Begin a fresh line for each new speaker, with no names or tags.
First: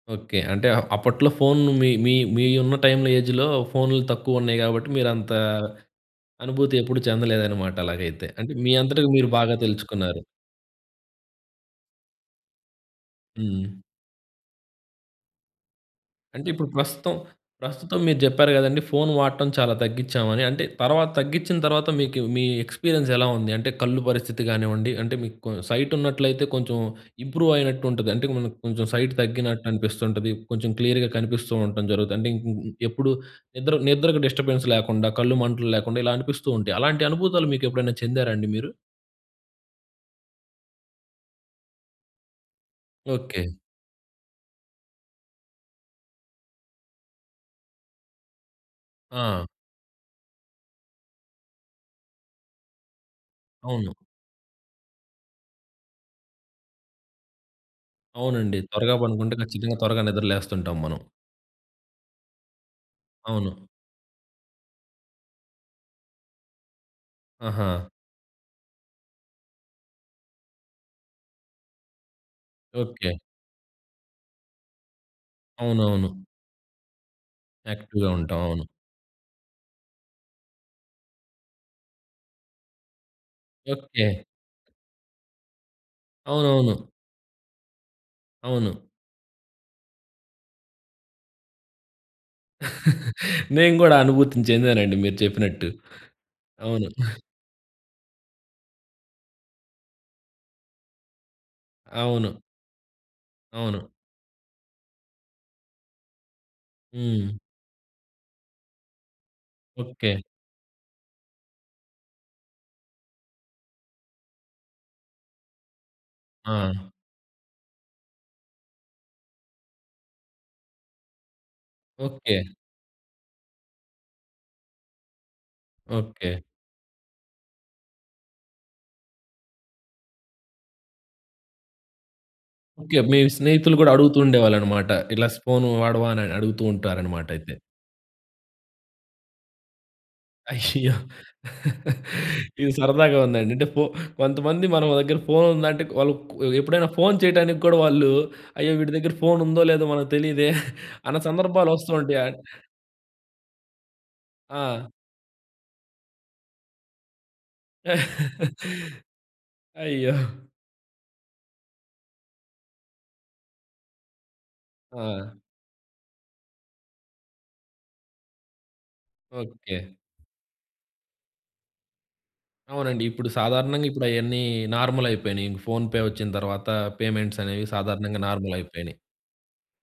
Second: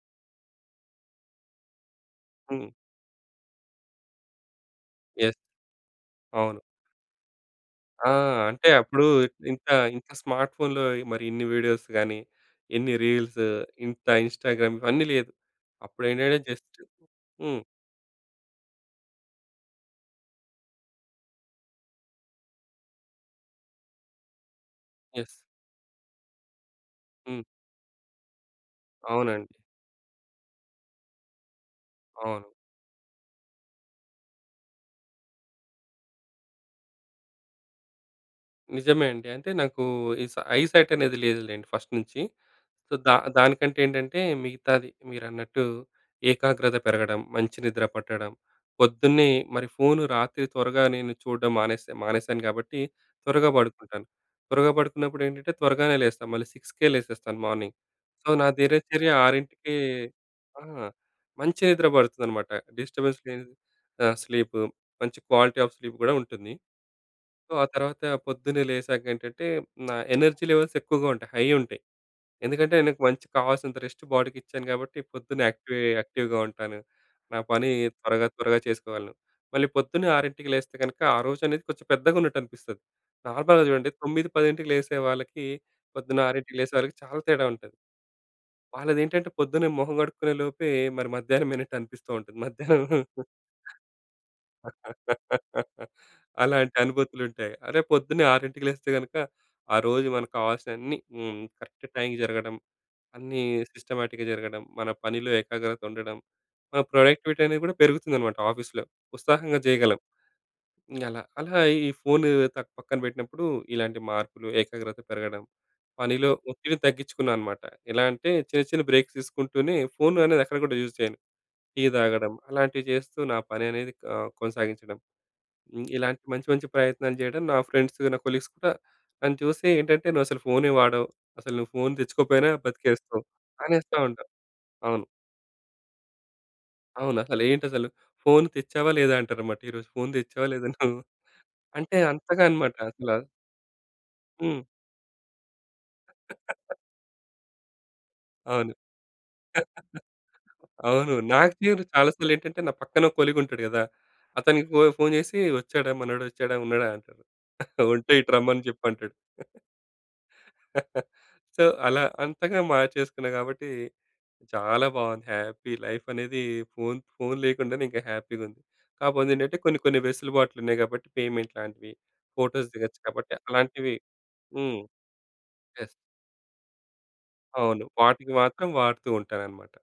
Okay. అంటే up అప్పట్లో phone మీ మీ మీ
హ్మ్.
ఉన్న టైమ్‌లో ఏజ్‌లో ఫోన్‌లు తక్కువున్నాయి కాబట్టి, మీరంత
యెస్ అవును.
అనుభూతి ఎప్పుడు చెందలేదనమాట
ఆ!
అలాగైతే. అంటే,
అంటే
మీ
అప్పుడు
అంతటికి మీరు బాగా
ఇంకా ఇంకా
తెలుసకున్నారు.
స్మార్ట్ ఫోన్‌లో మరిన్ని వీడియోస్ గాని, ఇన్ని రీల్స్
హ్మ్.
ఇంత ఇన్‌స్టాగ్రామ్ ఇవన్నీ లేదు. అప్పుడేంటంటే
అంటే ఇప్పుడు
జస్ట్
ప్రస్తుతం,
హ్మ్.
ప్రస్తుతం మీరు చెప్పారు కదండీ, ఫోన్ వాడటం చాలా తగ్గించామని. అంటే, తర్వాత తగ్గించిన తర్వాత మీకు మీ ఎక్స్‌పీరియన్స్ ఎలా ఉంది? అంటే కళ్ళు పరిస్థితి గానివ్వండి, అంటే
యెస్.
మీకు సైటున్నట్లయితే కొంచెం
హ్మ్.
ఇంప్రూవ్ అయినట్టు ఉంటది. అంటే, మనకు కొంచెం సైట్
అవునండి.
తగ్గినట్టనిపిస్తుంటది. కొంచెం క్లియర్‌గా కనిపిస్తూ ఉండటం జరుగుతది. అంటే
అవును.
ఇ ఇ ఎప్పుడు నిద్ర నిద్రకు డిస్టర్బెన్స్ లేకుండా, కళ్ళు మంటలు లేకుండా ఇలా అనిపిస్తూ ఉంటాయి. అలాంటి అనుభూతులు మీకెప్పుడైనా చెందారా అండి మీరు?
నిజమే అండి. అంటే నాకు ఈ సై ఐ సైట్ అనేది లేదులేండి ఫస్ట్ నుంచి. సో, దా
ఓకే.
దానికంటేంటంటే, మిగతాది మీరన్నట్టు ఏకాగ్రత పెరగడం, మంచి నిద్ర పట్టడం పొద్దున్నే
ఆ!
మరి ఫోను రాత్రి త్వరగా నేను చూడడం మానేసే మానేసాను కాబట్టి త్వరగా
అవును.
పడుకుంటాను. త్వరగా పడుకున్నప్పుడేంటంటే త్వరగానే లేస్తాను. మళ్ళీ సిక్స్‌కే లేసేస్తాను మార్నింగ్. సో, నా
అవునండి త్వరగా
దినచర్య
పడుకుంటే,
ఆరింటికే
ఖచ్చితంగా త్వరగా
ఆ!
నిద్రలేస్తుంటాం మనం.
మంచి నిద్ర పడుతుందనమాట. డిస్టర్బెన్స్ లేని
అవును.
ఆ! స్లీపు మంచి క్వాలిటీ ఆఫ్ స్లీప్ గూడా ఉంటుంది. సో, ఆ!
ఆహా!
తర్వాత పొద్దున్నే లేచాక ఏంటంటే, నా ఎనర్జీ లెవెల్స్ ఎక్కువగా ఉంటాయి. హై ఉంటాయి. ఎందుకంటే, నాకు
ఓకే.
మంచి కావాల్సినంత రెస్ట్ బాడీకిచ్చాను కాబట్టి పొద్దున్నే యాక్టివే
అవునవును.
యాక్టివ్‌గా ఉంటాను. నా పని
యాక్టివ్‌గా
త్వరగా,
ఉంటాం
త్వరగా
అవును.
చేసుకోవాలి. మళ్ళీ పొద్దున్నే 6కి లేస్తే, కనుక ఆ రోజనేది కొంచెం పెద్దగా ఉన్నట్టనిపిస్తది. నార్మల్‌గా చూడండి
ఓకే.
9, 10కి లేసే వాళ్ళకి, పొద్దున్న 6కి
అవునవును.
లేసేవాళ్లకి చాలా తేడా ఉంటది.
అవును.
వాళ్ళదేంటంటే పొద్దున్నే మొహం కడుక్కునే లోపే, మరి మధ్యాహ్నమైనట్టు అనిపిస్తూ ఉంటది. మధ్యాహ్నం
నేను కూడా అనుభూతి చెందానండి. మీరు చెప్పినట్టు.
అలాంటి
అవును.
అనుభూతులుంటాయి. అదే పొద్దున్నే ఆరింటికి లేస్తే, గనక ఆ రోజు మనకు కావాల్సినవన్నీ హ్మ్. కరెక్ట్ టైంకి
అవును.
జరగడం అన్నీ
అవును.
సిస్టమాటిక్‌గా జరగడం, మన పనిలో ఏకాగ్రత ఉండడం, మన
హ్మ్.
ప్రొడక్టివిటీ అనేది కూడా పెరుగుతుందనమాట ఆఫీస్‌లో. ఉత్సాహంగా చేయగలం.
ఓకే.
అలా, అలా ఈ ఫోను త పక్కన పెట్టినప్పుడు ఇలాంటి మార్పులు, ఏకాగ్రత పెరగడం పనిలో ఒత్తిడి
ఆ!
తగ్గించుకున్నా అనమాట. ఎలా అంటే చిన్న, చిన్న బ్రేక్స్ తీసుకుంటూనే, ఫోన్ అనేది ఎక్కడ కూడా యూజ్ చేయను. టీ తాగడం
ఓకే.
అలాంటివి చేస్తూ నా పననేది ఆహ్, కొనసాగించడం. హ్మ్. ఇలాంటి
ఓకే.
మంచి, మంచి ప్రయత్నాలు చేయడం నా ఫ్రెండ్సు, నా కొలీగ్స్ కూడా, నన్ను చూసి ఏంటంటే, "నువ్వసలు ఫోనే వాడవు. అసలు నువ్వు ఫోన్ తెచ్చుకోకపోయినా
ఓకే. మీ
బతికేస్తావు"
స్నేహితులు గూడా
అనేస్తా ఉంటారు.
అడుగుతుండేవాళ్ళన్నమాట.
అవును.
ఇలా స్పూను వాడవా, అని అడుగుతూ ఉంటారన్నమాటయితే.
అవునసలేంటసలు ఫోను తెచ్చావా? లేదా? అంటారన్నమాట. ఈరోజు ఫోన్ తెచ్చావా, లేదా
అయ్యో!
నువ్వు? అని అంటే, అంతగా
ఇది
అనమాట అసల
సరదాగా ఉందండి. అంటే ఫో
హ్మ్.
కొంతమంది మన దగ్గర ఫోన్ ఉందంటే, వాళ్ళు ఎప్పుడైనా ఫోన్ చేయటానికి కూడా వాళ్ళు
అవును.
అయ్యో! వీడి దగ్గర ఫోన్ ఉందో, లేదో మనకు తెలియదే!
అవును.
అన్న
నాకు కూడా
సందర్భాలొస్తు
చాలా
ఉంటాయి. యాడ్
సార్లేంటంటే, నా పక్కన కొలీగుంటాడు కదా! అతనికి ఫో
ఆ!
ఫోన్ చేసి, "వచ్చాడా? మనోడొచ్చాడా? ఉన్నాడా?" అంటాడు. "ఉంటే ఇటు రమ్మని" చెప్పంటాడు.
అయ్యో!
సో, అలా అంతగా మార్చేసుకున్నాం కాబట్టి చాలా బాగుంది.
ఆ!
హ్యాపీ, లైఫనేది ఫోన్ ఫోన్ లేకుండానే ఇంకా హ్యాపీగా ఉంది. కాకపోతే ఏంటంటే
ఓకే.
కొన్ని, కొన్ని వెసులుబాట్లు ఉన్నాయి కాబట్టి పేమెంట్ లాంటివి ఫోటోస్ దిగొచ్చు
అవునండి. ఇప్పుడు
కాబట్టి
సాధారణంగా
అలాంటివి
ఇప్పుడయన్నీ
హ్మ్.
నార్మలయిపోయినాయి. ఇంక
యెస్.
ఫోన్‌పే వచ్చిన తర్వాత, పేమెంట్స్ అనేవి
అవును
సాధారణంగా
వాటికి మాత్రం
నార్మలయిపోయినాయి.
వాడుతూ ఉంటానన్నమాట.